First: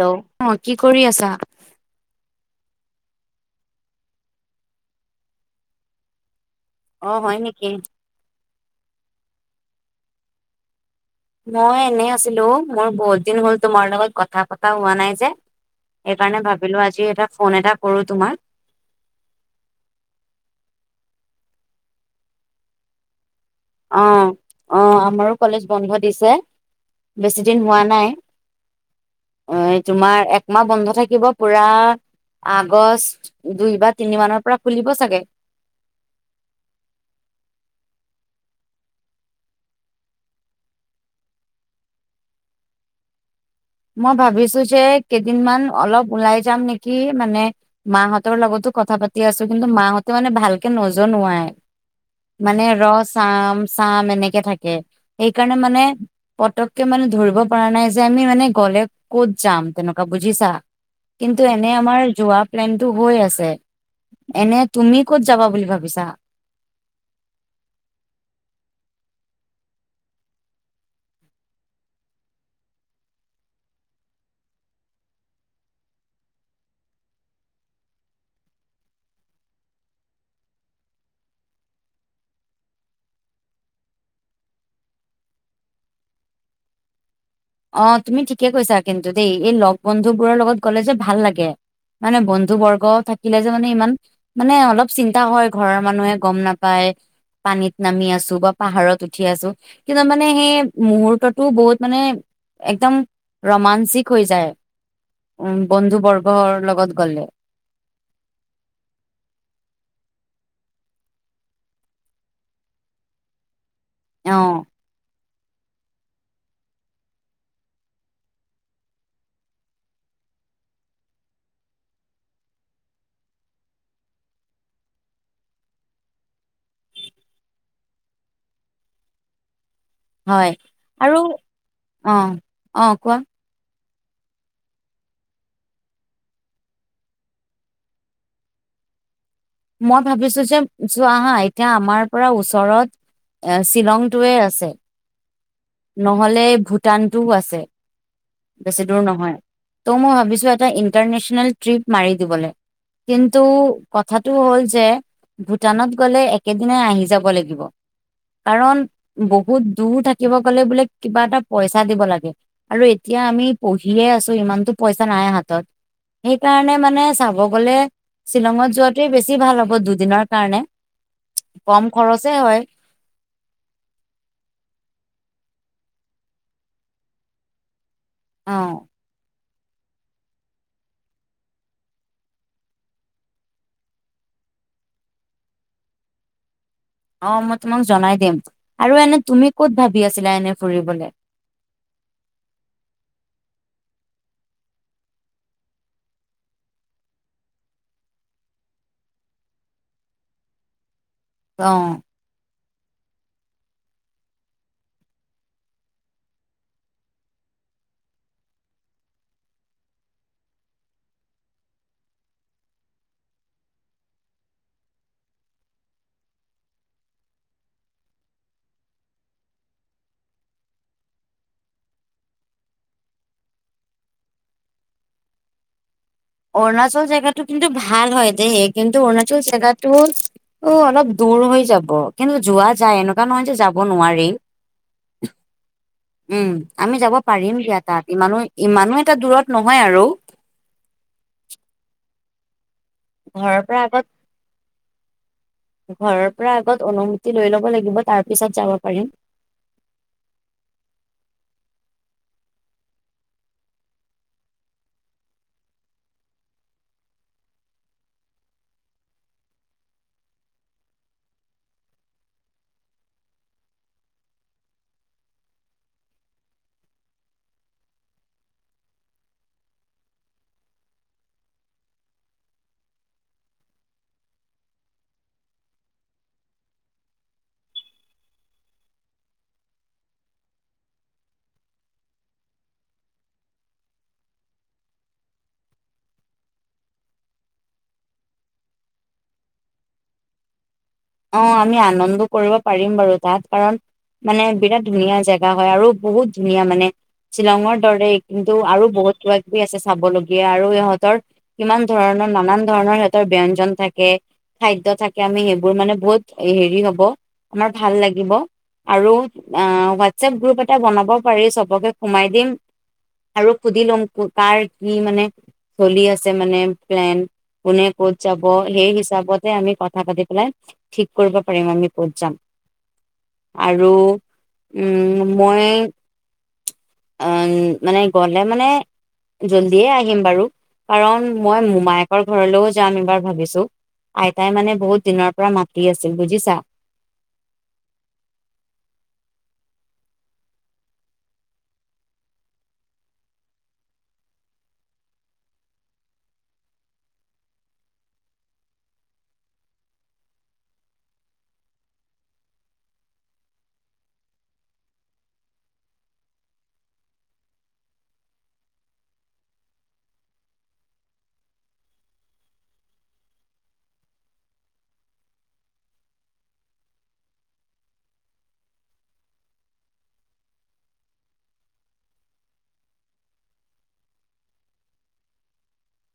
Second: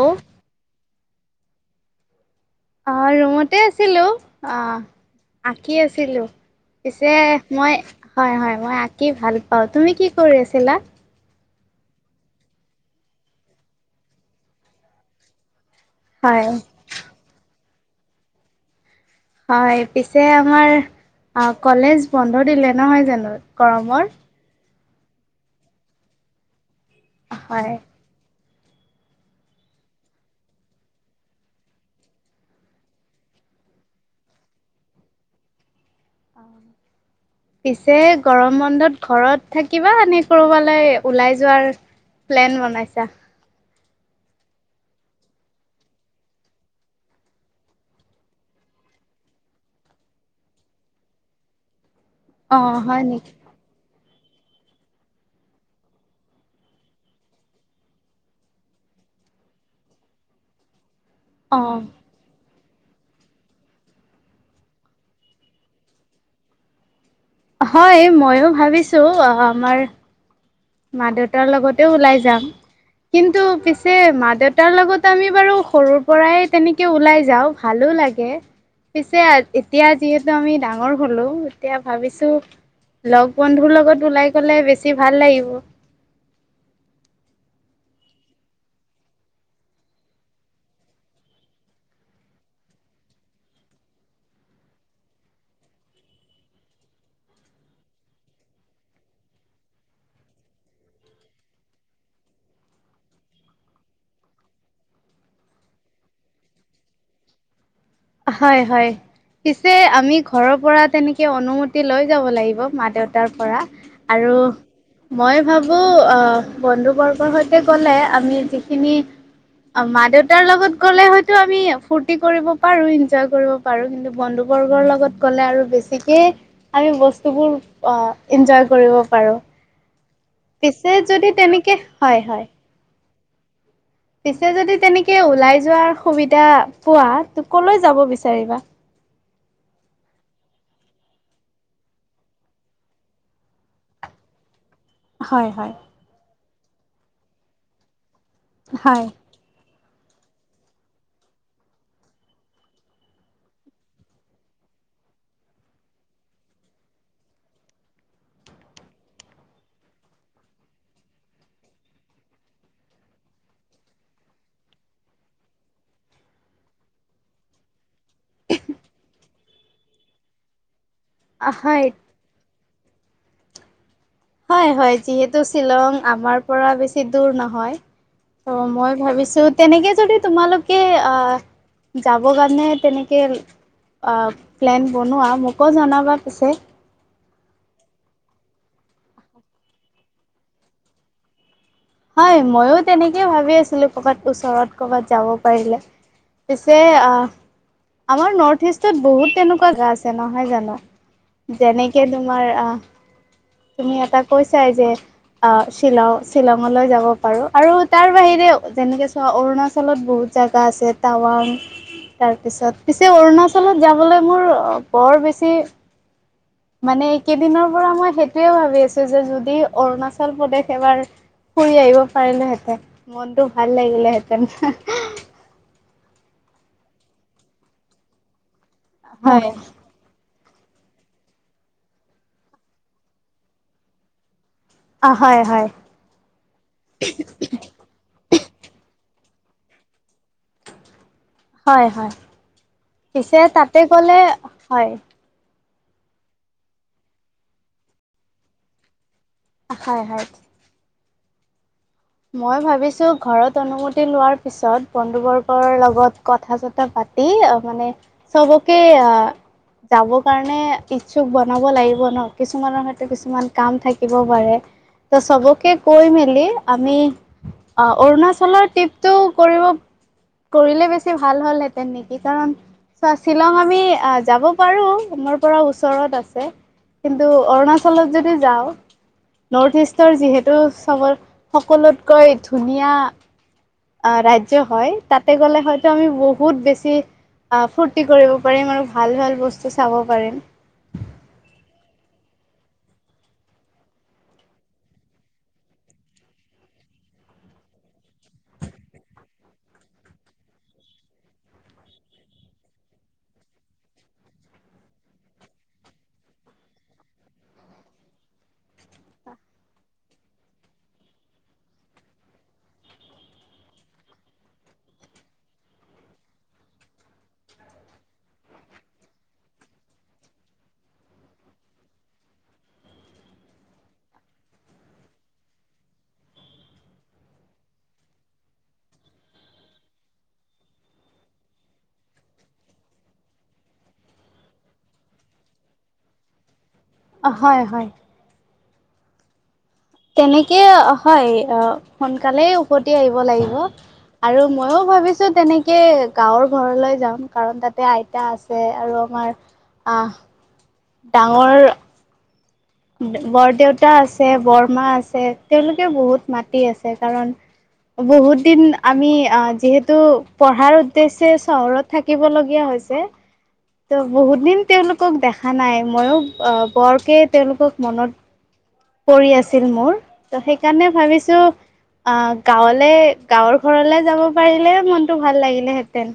অ অ', কি কৰি আছা? আহ ৰুমতে আছিলোঁ, অ', আঁকি আছিলোঁ অ পিছে হয় নেকি? মই হয়, হয়, মই আঁকি ভাল পাওঁ! তুমি কি কৰি আছিলা? মই এনে আছিলোঁ ও মোৰ বহুত দিন হ'ল তোমাৰ লগত কথা পতা হোৱা নাই যে সেইকাৰণে হয় ভাবিলোঁ আজি এটা ফোন এটা কৰো তোমাক হয় পিছে আমাৰ কলেজ বন্ধ দিলে নহয় জানোঁ অ গৰমৰ? অ', আমাৰো কলেজ বন্ধ দিছে বেছি দিন হয় হোৱা নাই এ', তোমাৰ একমাহ বন্ধ থাকিব পুৰা আগষ্ট দুই বা তিনি মানৰ পৰা খুলিব চাগে অ', পিছে গৰম বন্ধত ঘৰত থাকিবা নে কৰবালৈ ওলাই যোৱাৰ প্লেন বনাইছা? মই ভাবিছোঁ যে কেইদিনমান অলপ ওলাই যাম নেকি মানে মাহঁতৰ লগতো কথা পাতি আছোঁ কিন্তু মাহঁতে মানে ভালকে নজনোৱাই অ মানে ৰ হয় নেকি চাম চাম এনেকে এনেকে থাকে, সেইকাৰণে মানে পটককে মানে ধৰিব পৰা নাই যে আমি মানে ক'লে ক'ত যাম তেনেকুৱা বুজিছা, কিন্তু অ এনে আমাৰ যোৱা প্লেনটো হৈ আছে, এনে তুমি ক'ত যাবা বুলি ভাবিছা? হয়', ময়ো ভাবিছোঁ অ', ‌আমাৰ মা দেউতাৰ লগতেও ওলাই যাম কিন্তু পিছে মা দেউতাৰ লগত আমি বাৰু সৰুৰ পৰাই তেনেকে ওলাই যাওঁ ভালো লাগে পিছে এতিয়া যিহেতু আমি ডাঙৰ হলোঁ এতিয়া ভাবিছোঁ লগ বন্ধুৰ লগত ওলাই গ'লে বেছি ভাল লাগিব অ', তুমি ঠিকে কৈছা কিন্তু দেই এই লগ বন্ধুবোৰৰ লগত গ'লে যে ভাল লাগে মানে বন্ধু বৰ্গ থাকিলে যে মানে ইমান মানে অলপ চিন্তা হয় ঘৰৰ মানুহে গম নাপায় পানীত নামি আছোঁ বা পাহাৰত উঠি আছোঁ কিন্তু মানে সেই মুহূৰ্ততো বহুত মানে একদম ৰোমাঞ্চিক হৈ যায় উম', বন্ধু বৰ্গৰ লগত গ'লে হয়', হয়', পিছে আমি ঘৰৰ পৰা তেনেকে অনুমতি লৈ যাব লাগিব মা দেউতাৰ পৰা আৰু অ মই ভাবোঁ অ', বন্ধুবৰ্গৰ সৈতে গ'লে আমি যিখিনি অ মা দেউতাৰ লগত গ'লে হয়তো আমি ফূৰ্তি কৰিব পাৰো। ইনজয় কৰিব পাৰোঁ কিন্তু বন্ধুবৰ্গৰ লগত গ'লে আৰু বেছিকে আমি বস্তুবোৰ অ ইনজয় কৰিব পাৰো। হয়। পিছে আৰু যদি তেনেকে অ হয় হয়। অ কোৱা পিছে যদি তেনেকে ওলাই যোৱাৰ সুবিধা পোৱা ত কলৈ যাব বিচাৰিবা? মই ভাবিছো যে চোৱা হা এতিয়া আমাৰ পৰা ওচৰত এ শ্বিলংটোৱে আছে। হয় হয় নহলে ভূটানটোও আছে। বেছি দূৰ হয় নহয়। তৌ মই ভাবিছো এটা ইণ্টাৰনেশ্যনেল ট্ৰিপ মাৰি দিবলে। কিন্তু কথাটো হ'ল যে ভূটানত গ'লে একেদিনাই আহি যাব লাগিব। কাৰণ বহুত দূৰ থাকিব। কলে বোলে কিবা এটা পইচা দিব লাগে আৰু এতিয়া আমি পঢ়িয়ে আছো ইমানতো পইচা নাই হাত ত। সেইকাৰণে মানে চাব গলে শ্বিলঙত যোৱাটোৱে বেছি ভাল হ'ব দুদিনৰ কাৰণে কম হয় খৰচে হয়। হয় হয় যিহেতু শ্বিলং আমাৰ পৰা বেছি দূৰ নহয়। অ ত মই ভাবিছো তেনেকে যদি তোমালোকে আহ যাব কাৰণে তেনেকে আহ প্লেন বনোৱা মোকো জনাবা পিছে। অ মই তোমাক জনাই দিম আৰু এনে তুমি কত ভাবি আছিলা এনে ফুৰিবলে? হয় ময়ো তেনেকেই ভাবি আছিলো কৰ'বাত ওচৰত কৰ'বাত যাব পাৰিলে। পিছে আহ। আমাৰ নৰ্থ ইষ্টত বহুত তেনেকুৱা গা আছে নহয় জানো। অ যেনেকে তোমাৰ আহ তুমি এটা কৈছাই যে অ শ্বিলং শ্বিলঙলৈ যাব পাৰো আৰু তাৰ বাহিৰেও যেনেকে চোৱা অৰুণাচলত বহুত জাগা আছে টাৱাং। তাৰপিছত পিছে অৰুণাচলত যাবলৈ মোৰ বৰ বেছি মানে এইকেইদিনৰ পৰা মই সেইটোৱে ভাবি আছো যে যদি অৰুণাচল প্ৰদেশ এবাৰ ফুৰি আহিব পাৰিলেহেঁতেন মনতটো ভাল লাগিলেহেঁতেন। [inaudible] অৰুণাচল জেগাটো কিন্তু ভাল হয় দে কিন্তু অৰুণাচল হয় জেগাটো ও অলপ দূৰ হৈ যাব কিন্তু যোৱা যায় এনেকুৱা নহয় যে যাব নোৱাৰি। অ হয় হয় উম আমি যাব পাৰিম সিয়া তাত ইমানো ইমানো এটা দূৰত নহয় আৰু। হয় হয়। পিছে ঘৰৰ তাতে পৰা আগত গলে হয়। ঘৰৰ পৰা আগত অনুমতি লৈ ল'ব লাগিব তাৰ পিছত যাব পাৰিম। হয় হয়। মই ভাবিছো ঘৰত অনুমতি লোৱাৰ পিছত বন্ধুবৰ্গৰ লগত কথা চথা পাত তি মানে চবকে আহ যাবৰ কাৰণে ইচ্ছুক বনাব লাগিব ন। কিছুমানৰ হয়তো কিছুমান কাম থাকিব পাৰে। ত চবকে কৈ মেলি আমি অ অৰুণাচলৰ ট্ৰিপটো কৰিব কৰিলে বেছি ভাল হ'লহেঁতেন নেকি কাৰণ চা শ্বিলং আমি যাব পাৰো মোৰ পৰা ওচৰত আছে। কিন্তু অৰুণাচলত যদি যাও নৰ্থ ইষ্টৰ যিহেতু চবৰ সকলোতকৈ ধুনীয়া অহ ৰাজ্য হয় তাতে গলে হয়তো আমি বহুত বেছি অহ ফূৰ্তি কৰিব পাৰিম আৰু ভাল ভাল বস্তু চাব পাৰিম। অ আমি আনন্দ কৰিব পাৰিম বাৰু তাত কাৰণ মানে বিৰাট ধুনীয়া জেগা হয় আৰু বহুত ধুনীয়া মানে। শ্বিলঙৰ দৰে কিন্তু আৰু বহুত কিবা কিবি আছে চাবলগীয়া আৰু ইহঁতৰ কিমান ধৰণৰ নান ধৰণৰ সিহঁতৰ ব্যঞ্জন থাকে খাদ্য থাকে আমি সেইবোৰ মানে বহুত হেৰি হব আমাৰ ভাল লাগিব আৰু হোৱাটছএপ গ্ৰুপ এটা বনাব পাৰি চবকে সোমাই দিম আৰু সুধি লম কাৰ কি মানে চলি আছে মানে প্লেন কোনে ক'ত যাব সেই হিচাপতে আমি কথা পাতি পেলাই ঠিক কৰিব পাৰিম আমি ক'ত যাম আৰু উম মই উম মানে গলে মানে জল্ডিয়ে আহিম বাৰু কাৰণ মই মোমায়েকৰ ঘৰলৈও যাম এবাৰ ভাবিছো আইতাই মানে বহুত দিনৰ পৰা মাতি আছিল বুজিছা হয় হয় তেনেকে হয় অহ সোনকালেই উভতি আহিব লাগিব আৰু ময়ো ভাবিছো তেনেকে গাঁৱৰ ঘৰলৈ যাম কাৰণ তাতে আইতা আছে আৰু তোমাৰ আ ডাঙৰ বৰদেউতা আছে বৰমা আছে তেওঁলোকে বহুত মাতি আছে কাৰণ বহুত দিন আমি যিহেতু পঢ়াৰ উদ্দেশ্যে চহৰত থাকিব লগীয়া হয় হৈছে ত বহুত দিন তেওঁলোকক দেখা নাই ময়ো আহ বৰকে তেওঁলোকক মনত পৰি আছিল মোৰ ত সেইকাৰণে ভাবিছো আহ গাঁৱলে গাঁৱৰ ঘৰলে যাব পাৰিলে মনটো ভাল লাগিলেহেঁতেন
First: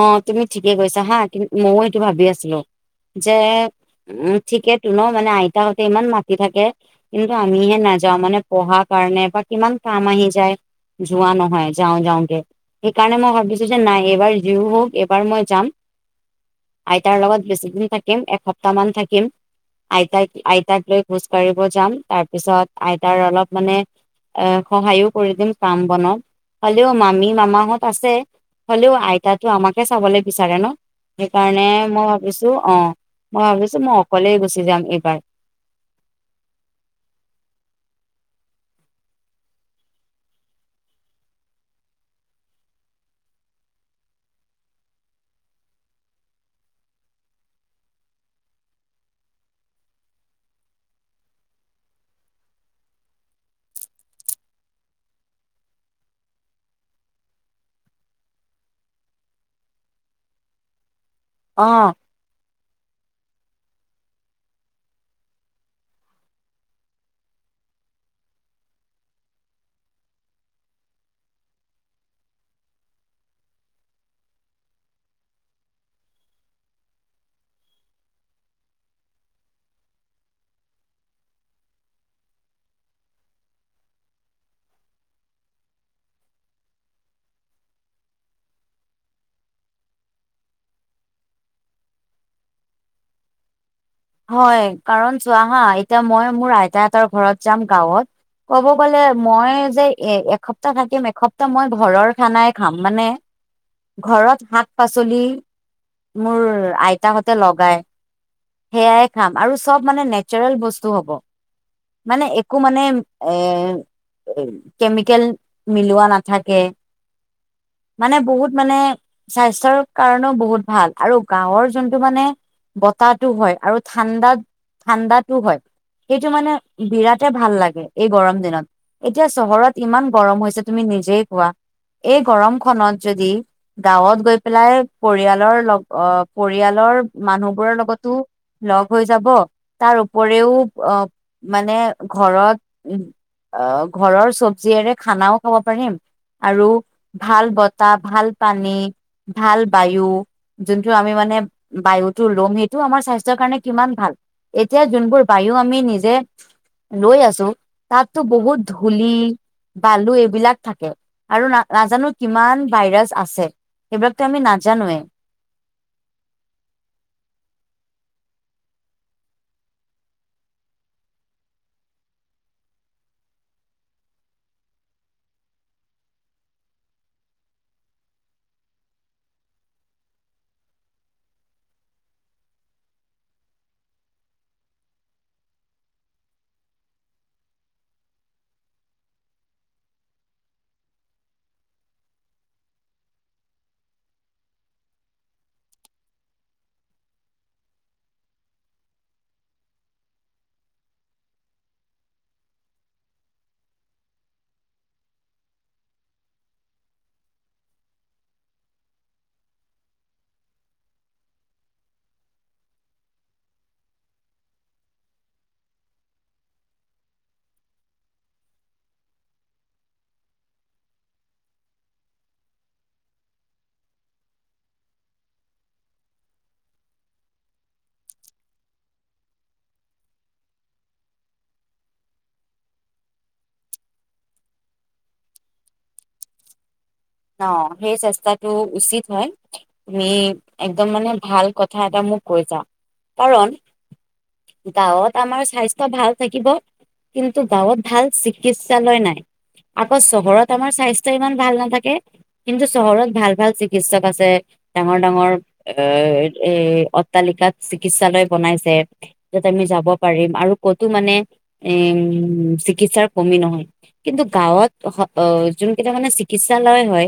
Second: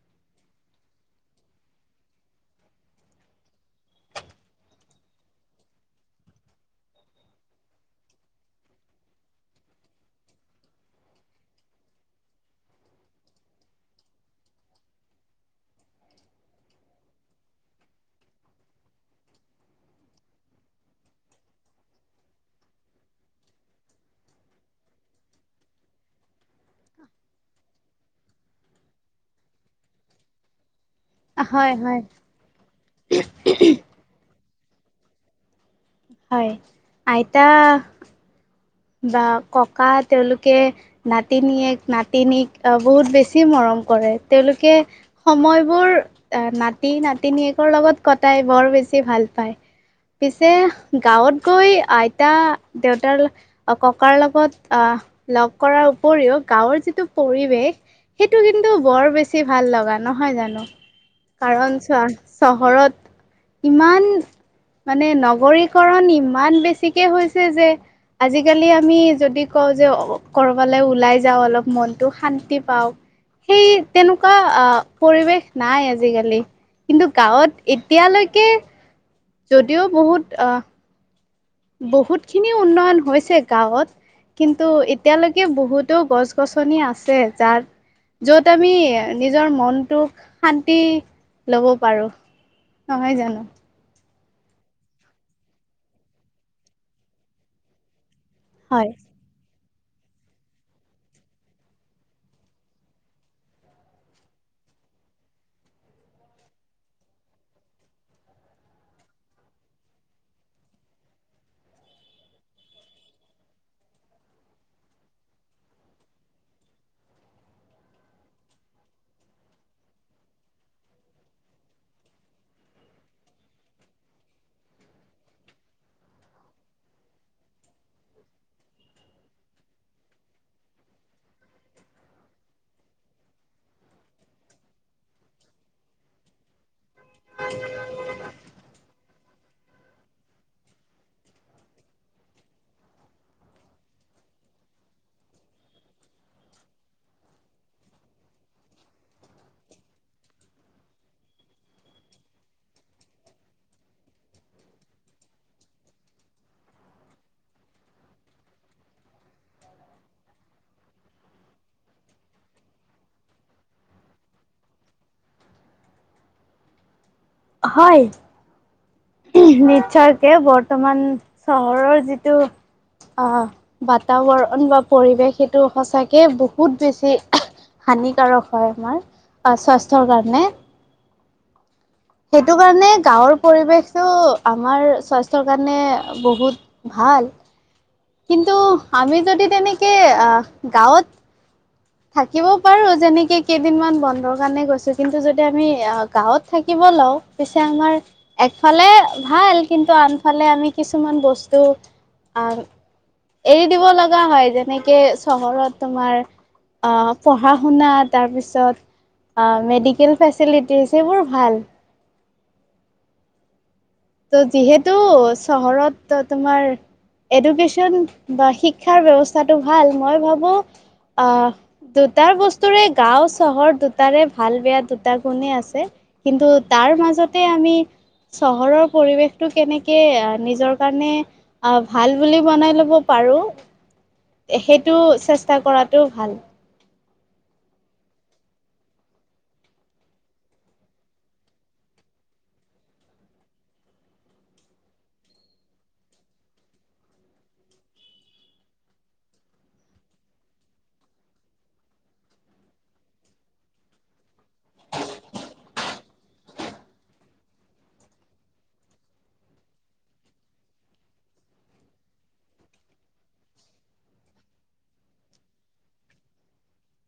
অ তুমি ঠিকেই কৈছা হা মইও এইটো ভাবি আছিলো যে উম ঠিকেইতো ন মানে আইতাহতে ইমান মাতি থাকে কিন্তু আমিহে নাযাওঁ মানে পঢ়া কাৰণে বা কিমান কাম আহি যায় যোৱা নহয় যাও যাওকে সেইকাৰণে মই ভাবিছো যে নাই এবাৰ যিও হওক এবাৰ মই যাম আইতাৰ লগত বেছিদিন থাকিম এসপ্তাহ মান থাকিম আইতাক আইতাক লৈ খোজ কঢ়িব যাম তাৰপিছত আইতাৰ অলপ মানে এ সহায়ো কৰি দিম কাম বনত হলেও মামী মামাহত আছে হলেও আইতাতো আমাকে চাবলৈ বিচাৰে ন সেইকাৰণে হয় হয়। মই ভাবিছো অ মই ভাবিছো মই অকলেই গুচি যাম এইবাৰ হয় আইতা বা ককা তেওঁলোকে নাতিনীয়েক নাতিনীক বহুত বেছি মৰম কৰে তেওঁলোকে সময়বোৰ নাতি নাতিনীয়েকৰ লগত কটাই বৰ বেছি ভাল পায়। পিছে গাঁৱত গৈ আইতা দেউতাৰ ককাৰ লগত আহ লগ কৰাৰ উপৰিও গাঁৱৰ যিটো পৰিৱেশ সেইটো কিন্তু বৰ বেছি ভাল লগা নহয় জানো অ কাৰণ চোৱা চ হৰত ইমান মানে নগৰীকৰণ ইমান বেছিকে হৈছে যে আজি কালি আমি যদি কওঁ যে কৰবালৈ ওলাই যাওঁ অলপ মনটো শান্তি পাও সেই তেনেকোৱা আহ পৰিৱেশ নাই আজিকালি কিন্তু গাঁৱত এতিয়ালৈকে যদিও বহুত অহ বহুত খিনি উন্নয়ন হৈছে গাঁৱত কিন্তু এতিয়ালৈকে বহুতো গছ গছনি আছে যাৰ। যত আমি নিজৰ মনটোক শান্তি লব পাৰো নহয় জানো। হয় কাৰণ চোৱা হা এতিয়া মই মোৰ আইতা হেতৰ ঘৰত যাম গাঁৱত ক'ব হয় গলে মই যে এ এসপ্তাহ থাকিম এসপ্তাহ মই ঘৰৰ খানাই খাম মানে। ঘৰত শাক পাচলি। মোৰ আইতাহঁতে লগাই। সেয়াই খাম আৰু চব মানে নেচাৰেল বস্তু হ'ব। মানে একো মানে এ। কেমিকেল মিলোৱা নাথাকে মানে বহুত মানে স্বাস্থ্যৰ কাৰণেও বহুত ভাল আৰু গাঁৱৰ যোনটো মানে। বতাহো হয় আৰু ঠাণ্ডাত ঠাণ্ডাতো হয় সেইটো মানে বিৰাটে ভাল লাগে এই গৰম দিনত এতিয়া চহৰত ইমান গৰম হৈছে তুমি নিজেই খোৱা। এই গৰম খনত যদি গাঁৱত গৈ পেলাই পৰিয়ালৰ লগ পৰিয়ালৰ মানুহ বোৰৰ লগতো। লগ হৈ যাব তাৰ উপৰেও আহ মানে ঘৰত অ ঘৰৰ চব্জিৰে খানাও খাব পাৰিম। আৰু ভাল বতাহ ভাল পানী। ভাল বায়ু যোনটো আমি মানে বায়ুতটো লম সেইটো আমাৰ স্বাস্থ্ স্বাসৰ কাৰণে কিমান ভাল এতিয়া যোনবোৰ বায়ু আমি নিজে। লৈ আছো তাততো বহুত ধূলি বালু এইবিলাক থাকে আৰু ন নাজানো কিমান ভাইৰাছ আছে। এইবিলাকতো আমি নাজানোয়ে। হয়। নিশ্চয়কে বৰ্তমান চহৰৰ যিটো। অ বাতাবৰণ বা পৰিৱেশ সেইটো সঁচাকে বহুত বেছি। হানিকাৰক হয় আমাৰ আহ স্বাস্থ্যৰ কাৰণে। সেইটো কাৰণে গাঁৱৰ পৰিৱেশতটো আমাৰ স্বাস্থ্যৰ কাৰণে বহুত ভাল। ভ কিন্তু আমি যদি তেনেকৈ গাঁৱত। থাকিব পাৰো যেনেকে কেইদিন মমান বন্ধৰ কাৰণে গৈছো কিন্তু যদি আমি অ গাঁৱত থাকিব। লও পিছে আমাৰ একফালে ভাল কিন্তু আনফালে আমি কিছুমান বস্তু। আহ এৰি দিব লগা হয় যেনেকে চহৰত তোমাৰ। অ পঢ়া শুনা তাৰপিছত। অ মেডিকেল ফেচিটি সেইবোৰ ভাল ত' যিহেতু চহৰত তোমাৰ। এডুকেশ্যন বা শিক্ষাৰ ব্য্ৱস্থাটো ভাল মই ভাবো আহ। দুটটা বস্তুৰে গাও চহৰ দুটাৰে ভাল বেয়া দুটা গুণেই আছে কিন্তু ত তাৰ মাজতে আমি চহৰৰ। পৰিৱেশটো কেনেকে নিজৰ কাৰণে আহ ভাল বুলি বনাই লব পাৰো। সেইটো চেষ্টা কৰাটো ভাল। অ সেই চেষ্টাটো উচিত হয় তুমি একদম মানে ভাল কথা এটা মোক কৈ যা কাৰণ গাঁৱত আমাৰ স্বাস্থ্য ভাল থাকিব। কিন্তু গাঁৱত ভাল চিকিৎসালয় নাই। আকৌ চহৰত আমাৰ স্বাস্থ্য ইমান ভাল নাথাকে। কিন্তু চহৰত ভাল ভাল চিকিৎসক আছে ডাঙৰ ডাঙৰ এ এ অট্টালিকাত চিকিৎসালয় বনাইছে তাত আমি যাব পাৰিম আৰু ক'তো মানে উম উ চিকিৎসাৰ কমি নহয় কিন্তু গাঁৱত যোন কেইটা মানে চিকিৎসালয়। হয়,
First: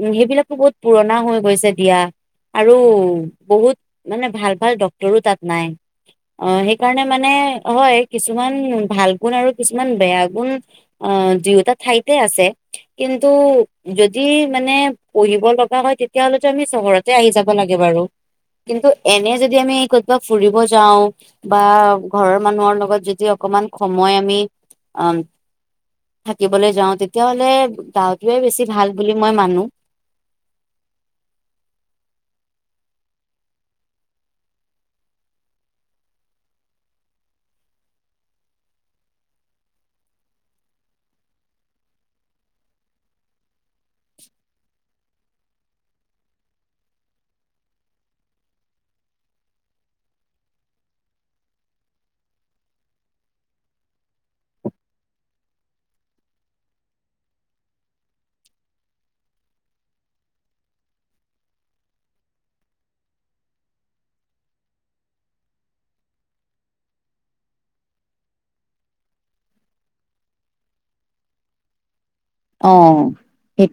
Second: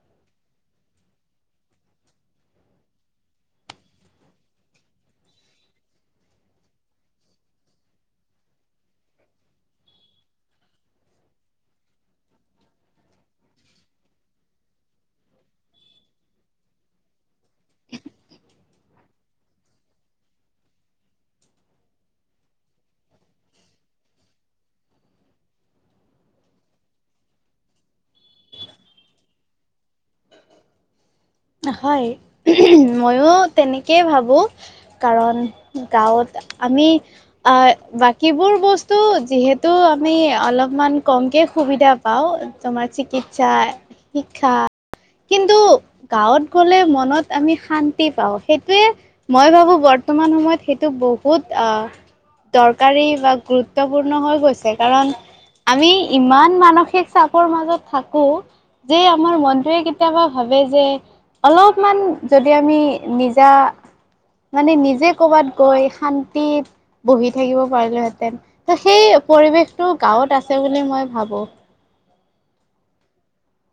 উম সেইবিলাকতো বহুত পুৰণা হৈ গৈছে দিয়া। আৰু বহুত মানে ভাল-ভাল ডাক্তৰো তাত নাই। অ, সেইকাৰণে মানে, হয় কিছুমান ভাল গুণ আৰু কিছুমান বেয়া গুণ। অ দুয়োটা ঠাইতে আছে কিন্তু যদি মানে পঢ়িব লগা হয়, তেতিয়াহলেতো আমি চহৰতে আহি যাব লাগে বাৰু। কিন্তু এনে যদি আমি কৰ'বাত ফুৰিব যাওঁ বা ঘৰৰ মানুহৰ লগত যদি অ অকমান সময় আমি অ থাকিবলৈ যাওঁ, তেতিয়া হ'লে গাওঁতোয়ে বেছি ভাল বুলি মই মানো। হয়, মইয়ো তেনেকেই ভাবো কাৰণ গাঁৱত আমি, অ, বাকীবোৰ বস্তু যিহেতু আমি অলপমান কমকে সুবিধা পাও, তোমাৰ চিকিৎসা, শিক্ষা কিন্তু গাঁৱত গ'লে মনত আমি শান্তি পাওঁ। সেইটোয়ে, মই ভাবো বৰ্তমান সময়ত সেইটো ব বহুত আ, দৰকাৰী বা গুৰুত্বপূৰ্ণ হৈ গৈছে। কাৰণ আমি ইমান মানসিক চাপৰ মাজত থাকো। যে আমাৰ মনটোয়ে কেতিয়াবা ভাবে যে, অলপমান যদি আমি নিজা। মানে নিজে কৰ'বাত গৈ শান্তিত বহি থাকিব পাৰিলোহেঁতেন। পৰিৱেশটো গাঁৱত আছে বুলি মই ভাবো। অ, সেইটো।